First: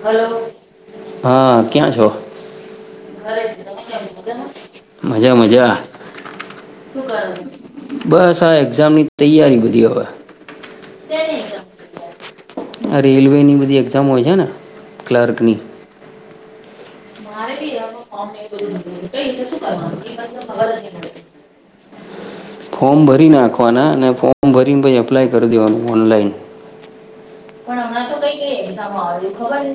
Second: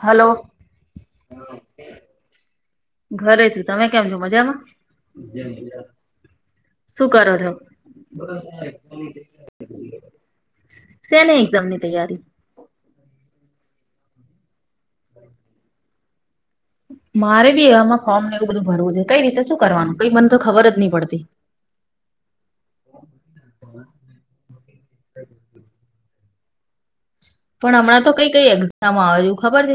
Hello હા ક્યાં છો? ઘરે છુ તમે કેમ છો મજા મજા. હું કરો છો. બસ આ એક્ઝામની તૈયારી બધી હવે. સેની એક્ઝામ ની તૈયારી. આ રેલવે ની બધી એક્ઝામ હોય છે ને ક્લાર્કની. મારે બી એમાં ફોર્મ ને એવું બધું ભરવું જો કઈ રીતે શું કરવાનું કઈ મને તો ખબર જ નહી પડતી. ફોર્મ ભરી નાખવાના અને ફોર્મ ભરીને પછી અપ્લાય કરી દેવાનું ઓનલાઈન. પણ હમણાં તો કઈ કઈ એક્ઝામો આવે ખબર હૈ.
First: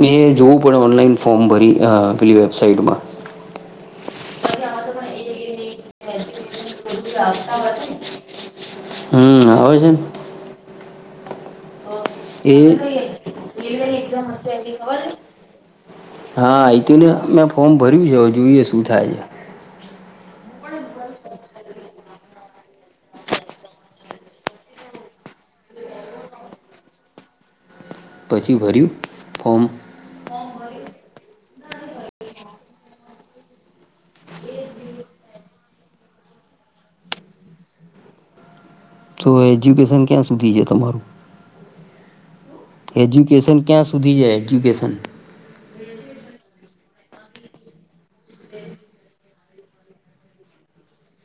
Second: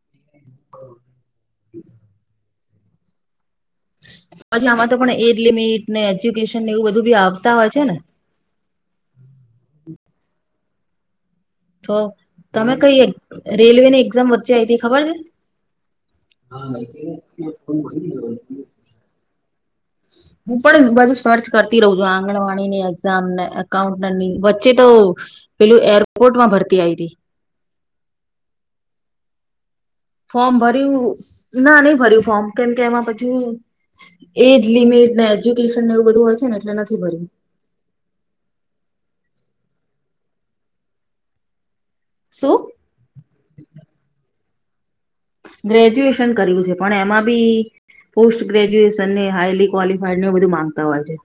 મે જોવું પડે ઓનલાઈન ફોર્મ ભરી અ પેલી વેબસાઈટમાં. પછી આમાં તો પણ એજ લિમિટ ને એજ્યુકેશન ને એવું બધું બી આવતા હોય છે ને. હું આવે છે ને. તો એ તમે કઈ રેલવે ની એક્ઝામ વચ્ચે આ‌ઇ તી ખબર છે. હા આઇ થી ને એમે ફોર્મ ભર્યું છે જોઈએ શું થાય છે. હ [unintelligible] હું પણ બધું સર્ચ કરતી રહું છું આંગણવાડીની એક્ઝામ એકકાઉન્ટની વચ્ચે તો. પેલું એરપોર્ટ માં ભરતી આઈ તી. પછી ભર્યું ફોર્મ. ફોર્મ ભર્યું ના નહી ભર્યું ફોર્મ કેમ કે એમાં પછુ. એજ લિમિટ ને એજ્યુકેશન એવું બધું હતું ને એટલે નથી ભર્યું. તો એજ્યુકેશન ક્યાં સુધી છે તમારું. શું. એજ્યુકેશન ક્યાં સુધી હે એજ્યુકેશન. ગ્રેજ્યુએશન કર્યું છે પણ એમાં બી. પોસ્ટ ગ્રેજ્યુએશન ને હાઈલી ક્વલિફાઈડ ને એ બધું માંગતા હોય છે.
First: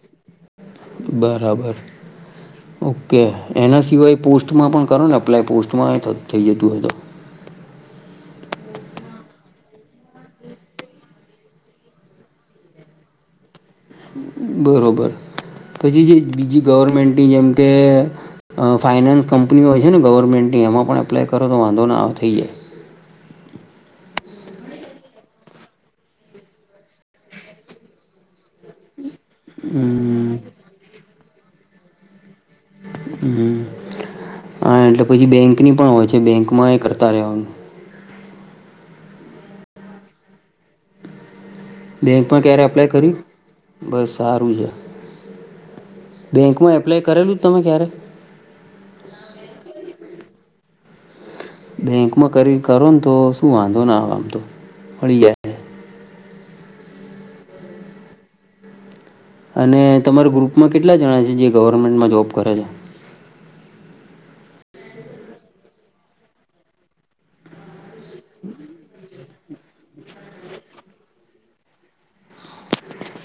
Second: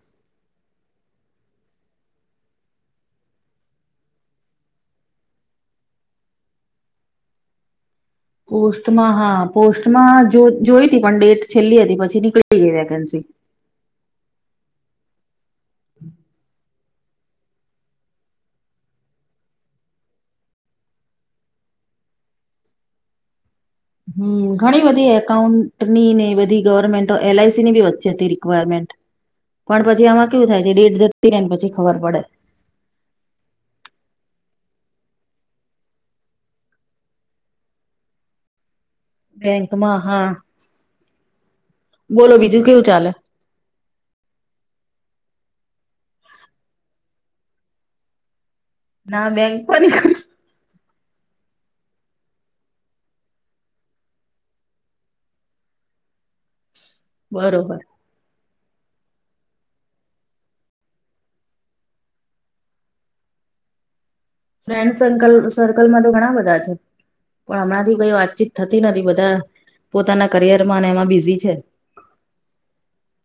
બરાબર. ઓકે એના સિવાય પોસ્ટમાં પણ કરો ને અપ્લાય પોસ્ટમાં થઈ જતું હોય તો. પોસ્ટમાં હા પોસ્ટમાં જો જોઈ તી પણ ડેટ છેલ્લી હતી પછી નીકળી ગઈ વેકેન્સી. બરોબર પછી જે બીજી ગવર્મેન્ટની જેમ કે. અ ફાઇનેન્સ કંપનીઓ હોય છે ને ગવર્મેન્ટની એમાં પણ એપ્લાય કરો તો વાંધો ન આવ થઈ જાય. હમ ઘણી બધી એકાઉન્ટની ને બધી ગવર્મેન્ટ એલઆઈસી ની બી વચ્ચે હતી રિક્વાયરમેન્ટ. પણ પછી આમાં હમ કેવું થાય છે દેટ જતી રહે ને પછી ખબર પડે. હ હા એટલે પછી બેંક ની પણ હોય છે બેંક માં એ કરતા રહવાનું. બેંકમાં હા બોલો બેંકમાં ક્યારે બીજું કેવું એપ્લાય ચાલે. કર્યું બસ સારું છે બેંકમાં એપ્લાય કરેલું તમે ક્યારે. ના બેંક પણ ન‌ઇ કરતું. બેંકમાં કરી કરો ને તો શું વાંધો ના આમતો મળળી બરોબર. અને તમારા ગ્રુપમાં કેટલા જણા છે જે ગવર્મેન્ટમાં જોબ કરે છે. ફ્રેન્ડ સર્કલ સર્કલમાં તો ઘણા બધા છે પણ હમણાં થી કઈ વાતચીત થતી નથી બધા. પોતાના કરિયર માં અને એમાં બિઝી છે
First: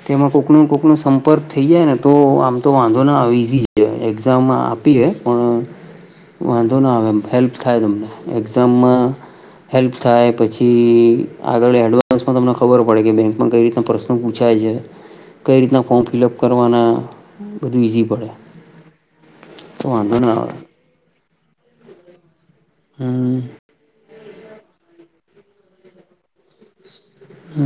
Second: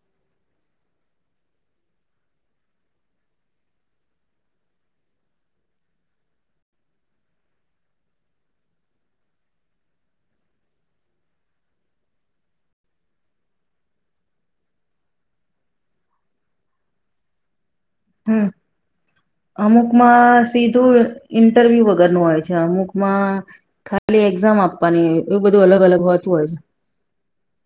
તેમાં કોકનું કોકનો સંપર્ક થઈ જાય ને તો આમ તો વાંધો ના ઈઝી એક્ઝામાં આપીએ પણ વાંધો ના આવે એમ હેલ્પ થાય તમને એક્ઝામમાં. હેલ્પ થાય પછી આગળ એડવાન્સમાં તમને ખબર પડે કે બેંકમાં કઈ રીતના પ્રશ્નો પૂછે છાય છે, કઈ રીતના ફોર્મ ફિલઅપ કરવાના બધું ઇઝી પડે હમ તો વાંધો ના અમુકમાં આવે સીધ શું ઈન્ટરવ્યુ વગર નું હોય છે, અમુકમાં હમ ખાલી એક્ઝામ આપ ની એવું બધું અલગ અલગ હોતું હોય છે. હ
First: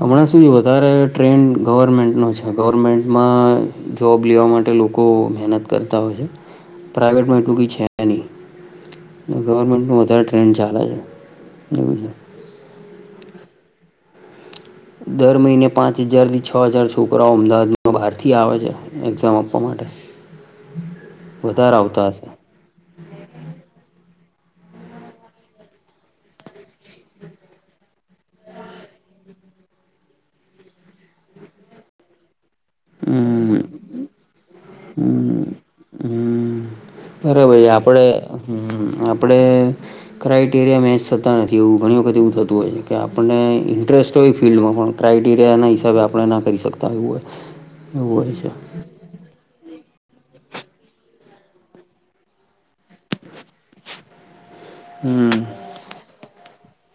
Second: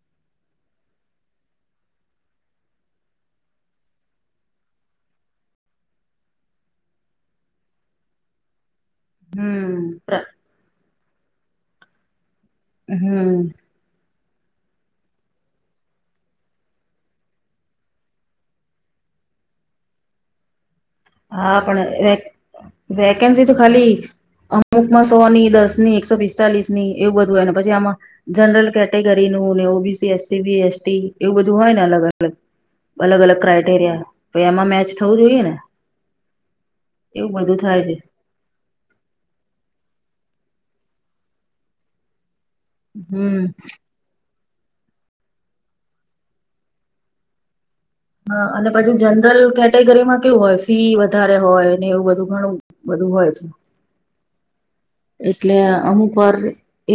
હમણાં શું વધારે ટ્રેન્ડ ગવર્મેન્ટનો છે, ગવર્મેન્ટમાં જોબ લેવા માટે લોકો મહેનત કરતા હોય છે, પ્રાઈવેટમાં એટલું કઈ છે. નહી. હમ ગવર્મેન્ટ ન વધારે ટ્રેન ચાલે છે, એવું છે. હમ. દર મહિને પાંચ હજાર થી છ હજાર છોકરાઓ અમદાવાદમાં બહાર થી આવે છે, એક્ઝામ આપવા માટે. [inaudible] હા આવતા પણ વ હશે વેકેન્સી તો ખાલી અમુક માં સો ની દસ ની એકસો પિસ્તાલીસ ની એવું બધું હોય ને પછી આમાં. જનરલ કેટેગરીનું ઓબીસી એસસી બી-એસટી એવું બધું હોય ને અલગ અલગ. અલગ અલગ હમ ક્રાઈટેરિયા તો એમાં મેચ થવું જોઈએ હમ ને. હમ એવું બરાબર બધું થાય છે. આપણે હ આપણે ક્રાઇટેરિયા મેચ થતા નથી એવું ઘણી વખત એવું થતું હોય છે. કે આપણને હમ ઇન્ટરેસ્ટ હોય ફિલ્ડમાં પણ ક્રાઇટેરિયાના હિસાબે આપણે ના કરી શકતા આવું હોય એવું હોય હા છે અને પછી જનરલ કેટેગરીમાં કેવું હોય ફી વધારે હોય ને એવું બધું ઘણું બધું હોય છે. હમ એટલે અમુક વાર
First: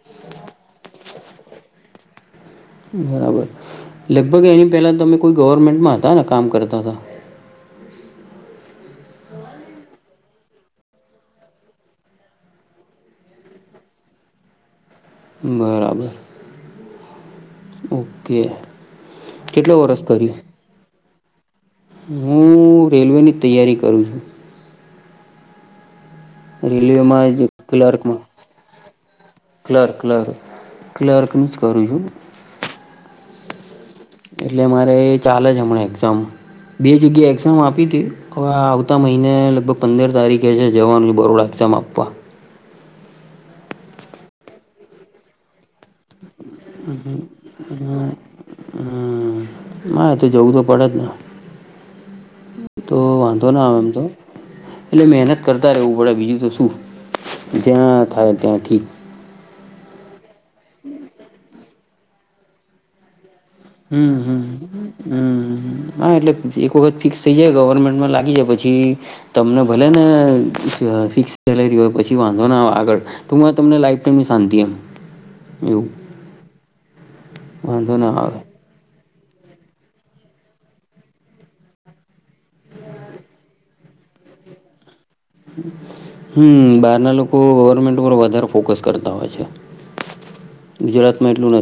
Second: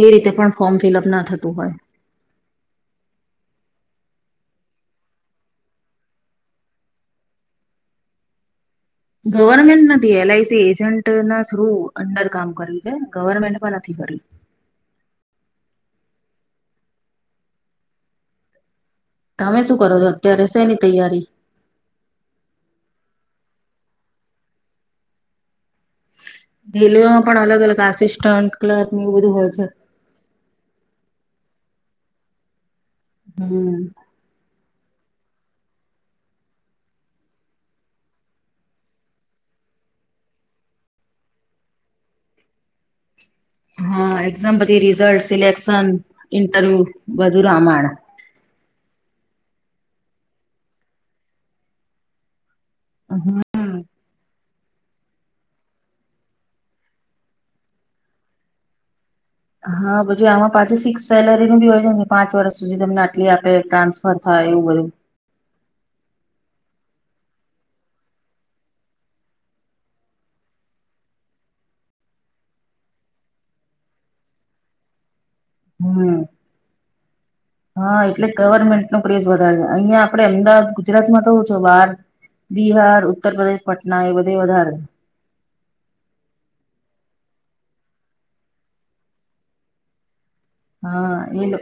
એ રીતે પણ ફોર્મ ફિલઅપ ના થતું હોય. બરાબર લગભગ એની પહેલાં તમે કોઈ ગવર્મેન્ટમાં હતા ને કામ કરતા હતા ગવર્મેન્ટ નથી એલઆઈસી એજન્ટ ના થ્રુ અંદર કામ કર્યું છે, ગવર્મેન્ટ પણ નથી કરીયુ બરાબર ઓકે. તમે શું કેટલા કરો વરસ છો કર્યું અત્યારે શેની તૈયારી? હું રેલવેની તૈયારી કરું છું. રેલવેમાં પણ જે અલગ અલગ ક્લારકમાં આસિસ્ટન્ટ ક્લર્ક એવું બધું હોય છે ક્લારક-ક્લક ક્લર્ક નીજ કરું છું. હમ એટલે મારે ચાલે છે, હમણાં એક્ઝામ બે જગ્યાએ એક્ઝામ આપી હતી. હવે આવતા મહિને લગભગ પંદર તારીખે છે, જવાનું છે, બરોડ એક્ઝામ આપવા. હા એક્ઝામ પછી રિઝલ્ટ સિલેક્શન ઇન્ટરવ્યુ હમ બધુ રામાણ હમ ના તો જોવું તો પડે જ ને તો વાંધો ના આમ એમ હમ તો એટલે મહેનત કરતા રહેવું પડે બીજું તો શું જ્યાં થાય ત્યાં ઠીક. હા પછી આમાં પાછું ફિક્સ સેલેરી નું બી હોય છે, ને પાંચ વર્ષ સુધી તમને આટલી આપે ટ્રાન્સફર હમ-હમ થાય એવું બધું હ-હા એટલે એક વખત ફિક્સ થઈ જાય ગવર્મેન્ટમાં લાગી જાય પછી તમને ભલે ને ફિક્સ કરેલી હોય પછી વાંધો ના આવે આગળ તો તમને લાઈફ ટાઈમની શાંતિ એમ એવું હમ વાંધો હા ના એટલે આવે ગવર્મેન્ટ નો ક્રેજ વધારે અહિયાં આપડણે અમદાવાદ ગુજરાતમાં તો છો બાર બિહાર ઉત્તરપદેશ પટના એ બધે વધારે. હમ્મ બાર ના લોકો ગવર્મેન્ટ પર વધારે ફોકસ કરતા હોય છે. હા ગુજરાતમાં એ એટલું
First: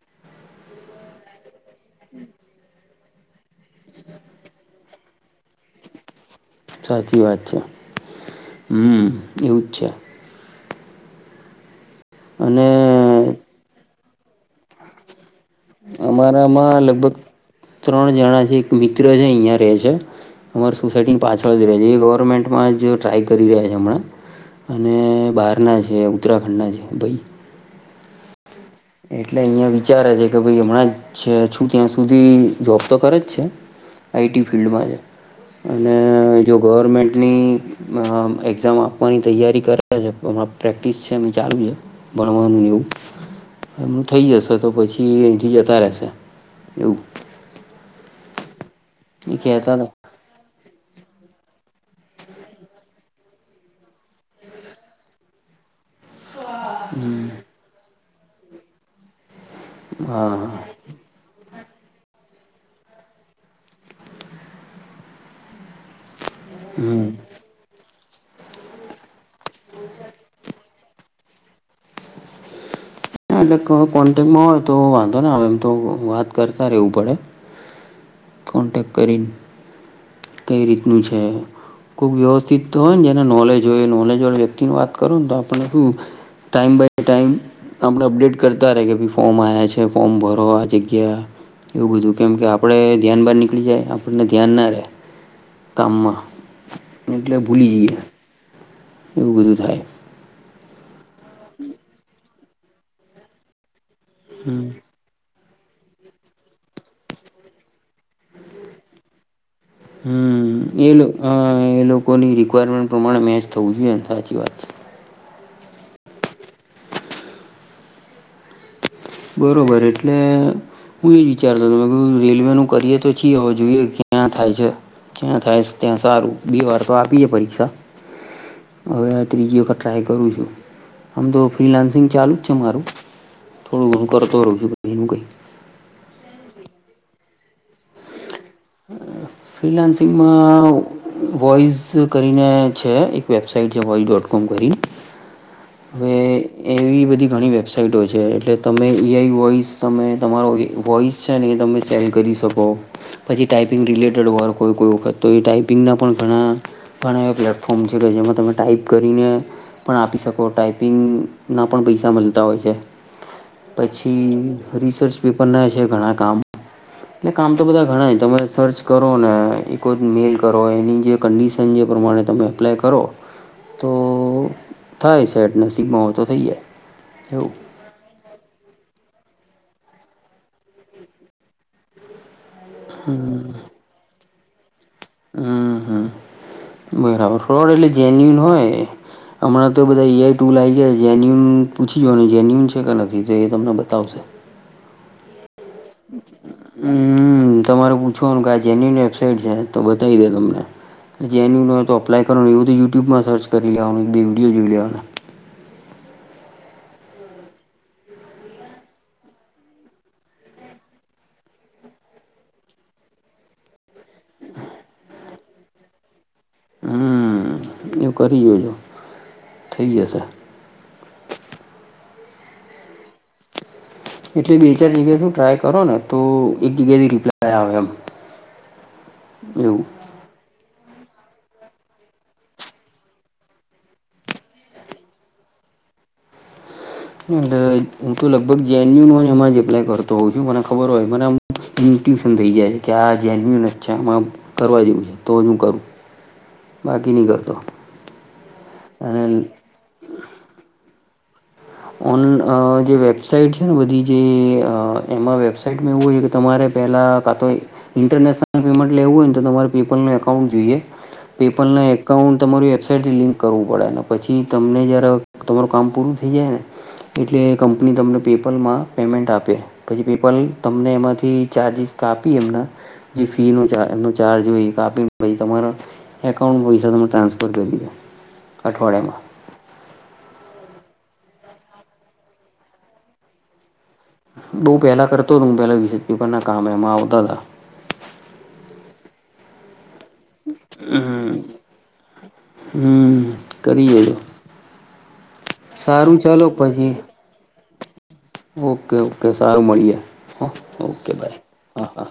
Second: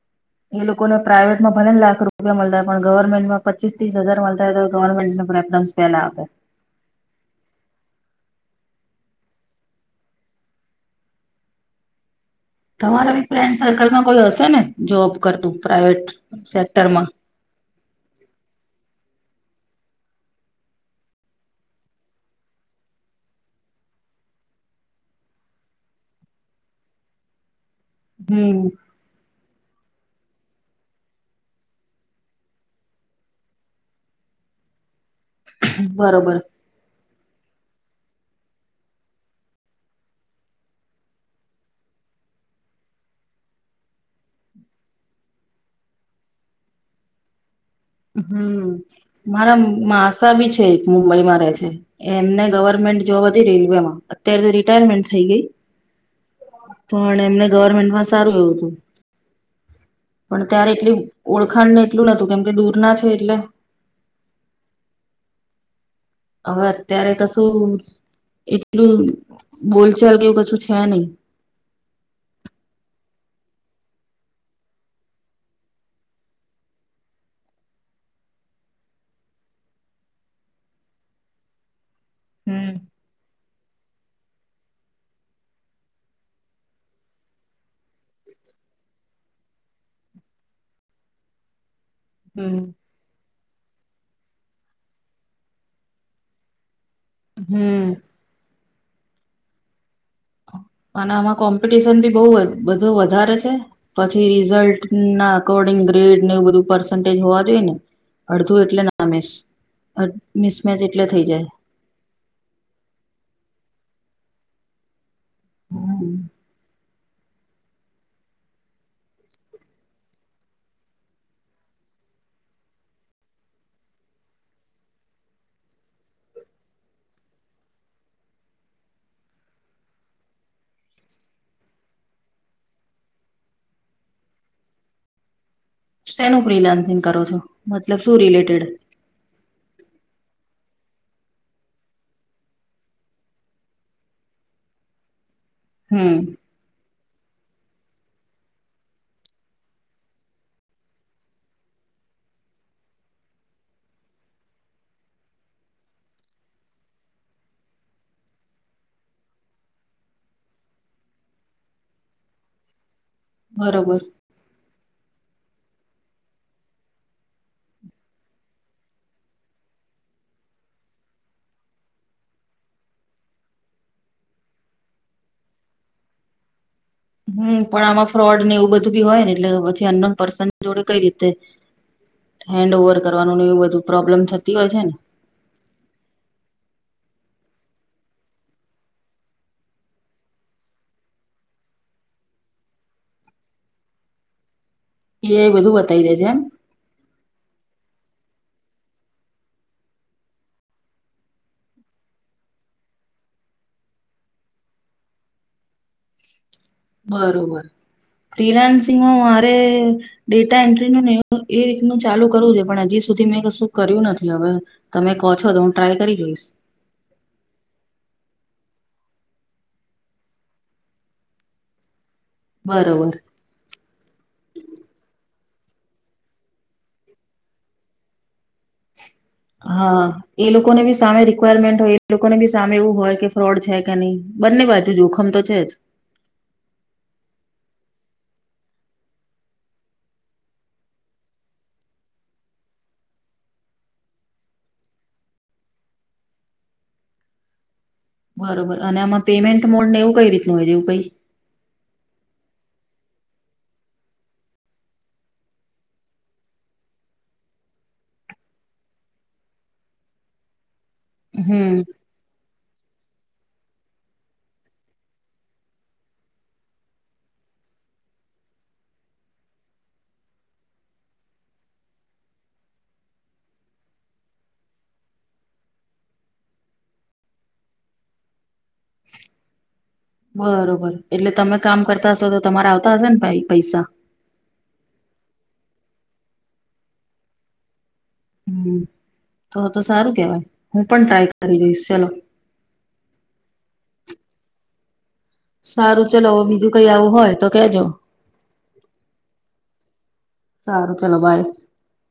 [inaudible] એ લોકોને પ્રાઇવેટમાં ભલેને લાખ રૂપિયા મળતા પણ ગવર્મેન્ટમાં પચીસ ત્રીસ હજાર મળતા હો તો ગવર્મેન્ટ પ્રેફ વેલા આપે સાચી વાત છે, મમ્મ એવુંજ છે. અને તમારે ફ્રેન્ડ સર્કલમાં કોઈ હશે ને જોબ કરતું પ્રાાઈવેટ અમારામાં સેક્ટરમાં લગભગ ત્રણ જણા છે એક મિત્ર છે અહિયા રે છે અમારી સોસાયટીની પાછળ જ રય છે એ ગવર્મેન્ટમાં જ ટ્રાય કરી રહ્યા છે હમણાં અને બહારના છે ઉત્તરાખંડના છે એ ભાઈ હમ એટલે અહીયાં વિચારે છે કે ભાઈ હમણાં જ છું ત્યાં સુધી જોબ તો કરે જ છે આઈટી ફિલ્ડમાં છે અને બરોબર જો ગવર્મેન્ટની અ એક્ઝામ આપવાની તૈયારી કરે છે [unintelligible] પ્રેક્ટિસ છે એ ચાલુ છે ભણવાનું એવું એમ થઈ જશે તો પછી અઈથી જતા રહેશે એવું હમ એ મારા કેતા હતા માસા ભી છે એક મુંબઈ માં રે છે એમને ગવર્મેન્ટ જોબ હતી રેલવેમાં અત્યારે તો રિટાયરમેન્ટ થઈ ગઈ પણ હમ એમને ગવર્મેન્ટમાં સારું એવું તું. હા પણ ત્યારે એટલી ઓળખાણ ને એટલું નતું કેમ કે દૂર ના છે એટલે હવે હમ અત્યારે તો શું એટલું બોલચાલ કેવું કશું છે નઈ. [inaudible] ના એટલે કો કોન્ટેકમાં હોય તો વાંધો ને આવે એમ તો વાત કરતા રેવું પડે કોન્ટેક્ટ કરીન કઈ રીતનું છે કોઈ વ્યવસ્થિત હમ તો હોય ને જેને નોલેજ જો એ નોલેજવાળા વ્યક્તિની વાત કરુ ને તો આપને શું ટાઈમ બાય ટાઈમ આપડે અપડેટ કરતા રે કે ભાઈ ફોમ આવ્યા છે ફોમ ભરો આ જગ્યા એવું બધું કેમ કે હમ આપડે ધ્યાન બાર નીકળી જાય આપણને ધ્યાન ના રે. કામમાં એટલે ભૂલી હમ જઈએ. એવું બધું થાય. અને આમાં કોમ્પિટિશન બી બઉ બધું વધારે છે પછી હમ રિઝલ્ટ ના અકોર્ડિંગ ગ્રેડ ને એવું બધું પર્સન્ટેજ હોવા જોઈએ ને અડધું એટલે નામે હમ.. એલું હ એલુ કોઈની રિક્વાયરમેન્ટ પ્રમાણે મેચ થવું જોઈએ ને સાચી વાત છે. [inaudible] બરોબર એટલે હું એ વિચારતો ત મે રેલવે નું કરીએ તો છીએ હોવે જોઈએ ક્યાં થાય છે. ત્યાં થાય સે ત્યાં સારું બે વાર તો આપી એ છે પરીક્ષા હવે આ ત્રીજી વખત ટ્રાય કરું છું. આમ તો ફ્રીલાન્સિંગ ચાલુ જ છે મારું. થોડું ઘોડું કરતો રહું છું કઈનું કઈ. શેનું ફ્રીલાન્સિંગ કરો છો? મતલબ શું રિલેટેડ ફ્રીલાન્સીંગમાં આવુ વોઇઝ કરીને છે એક વેબસાાઈટ જે વોઇ ડોટ કોમ કરીન. હવે હમ એવી બધી ઘણી વેબસાઇટો છે એટલે તમે એઆઈ વોઇસ તમે તમારો વોઈસ છે ને એ તમે સેલ કરી શકો. પછી ટાઈપિંગ રિલેટેડ વર્ક હોય કોઈ વખત તો એ ટાઈપિંગના પણ ઘણા ઘણા એવા પ્લેટફોર્મ છે કે જેમાં તમે ટાઈપ કરીને પણ આપી શકો ટાાઈપિંગના પણ પૈસા મળતા હોય છે બરોબર. પછી રિસર્ચ પેપર ના છે ઘણા કામ એટલે કામ તો બધા ઘણા જ તમે સર્ચ કરો ને એક જ મેલ કરો એની જે કંડિશન જે પ્રમાણે તમે એપ્લાય કરો તો થાય સેટ નસીબમાં હોય તો થઈ જાય. એવું હમ પણ આમાં ફ્રોડ ને એવું બધું બી હોય ને એટલે પછી અનનોન પર્સન જોડે કઈ રીતે હેન્ડ ઓવર કરવાનું એવું બધું પ્રોબ્લેમ થતી હોય છે ને. હમ હમ [unintelligible] એટલે જેન્યુન હોય હમણાં તો બધા ઈ આઈ ટૂલ આવી ગયા જેન્યુન પૂછ લઈએ જેન્યુન છે કે નથી તો એ તમને બતાવશે [unintelligible] હમ તમારે પૂછવાનું કે આ જેની વેબસાાઈટ છે તો બતાવી દે તમને [unintelligible] અપ્ય કરોનું એતો યુટ્યુબમાં સર્ચ કરીલેવાનું એક બે વિડીયો જોઈ લેવાનો બરોબર રિલાયન્સ માં મારે ડેટા એન્ટ્રી ન ને એ રીતનું ચાલુ કરવું છે પણ હજી સુધી મેં કશું કર્યું નથી હવે તમે કહો છો તો હું ટ્રાય કરી જોઈશ. હમ એવું કરી જોજો થઈ જશે બરોબર એટલે બે ચાર જગ્યાએ શું ટ્રાય કરો ને તો એક જગ્યાથી રિપ્લાય આવે એમ [inaudible] હા એ લોકોને બી સામે રિક્વાયરમેન્ટ હોય એ લોકોને બી સામે એવું હોય કે ફ્રોડ છે કે નહી. બંની બાજુ જોખમ તો છે જ એલે હું તો લગભગ [unintelligible] ન એમાં જ એપ્લાય કરતો હોઉ છું મને ખબર હોય મને ન્યુટ્યુશન થઈ જાય છે કે આ જેન્યુન અછામાં કરવા જેવું છે તો હું કરું બાકી નહી કરતો બરોબર અને આમાં પેમેન્ટ મોડ ને એવું કઈ રીતનું હોય એવ કઈ આની આ જે વેબસાાઈટ છે ને બધી જે એમાં વેબસાાઈટ મે એવું હોય છે કે તમારે પહેલાં હમ્મ. [unintelligible] અકાઉન્ટ તમારી વેબસાઈટથી લિંક કરવું પડે ને પછી તમને જ્યારે તમારું કામ પૂરું થઈ જાય ને એટલે કંપની તમને પેપલમાં પેમેન્ટ આપે પછી પેપલ તમને એમાંથી ચાર્જિસ કાપી એમના જે ફી ન ચ એ ચાર્જ હોય કાપી પ તમારાથી એકાઉન્ટમાં પૈસા તો મે ટ્રન્સફર કરી દો અઠવાડયામાં બરોબર એટલે તમે કામ કરતા હશો તો તમારે આવતા હશે ને પૈસા બહુ પહેલાં કરતો હતો હું પહેલાં રિસીઝ પેપના કામ એમાં આવતા હતા હમ તો તો સારું કેવાય હું પણ હમ ટ્રાય કરી દઈશ ચલો હમ કરજો સારું ચલો ચાલો બીજું કઈ પછી આવું હોય તો કેજો ઓકે સારું મળીએ હા સારું ઓકે ચલો બાય હા હા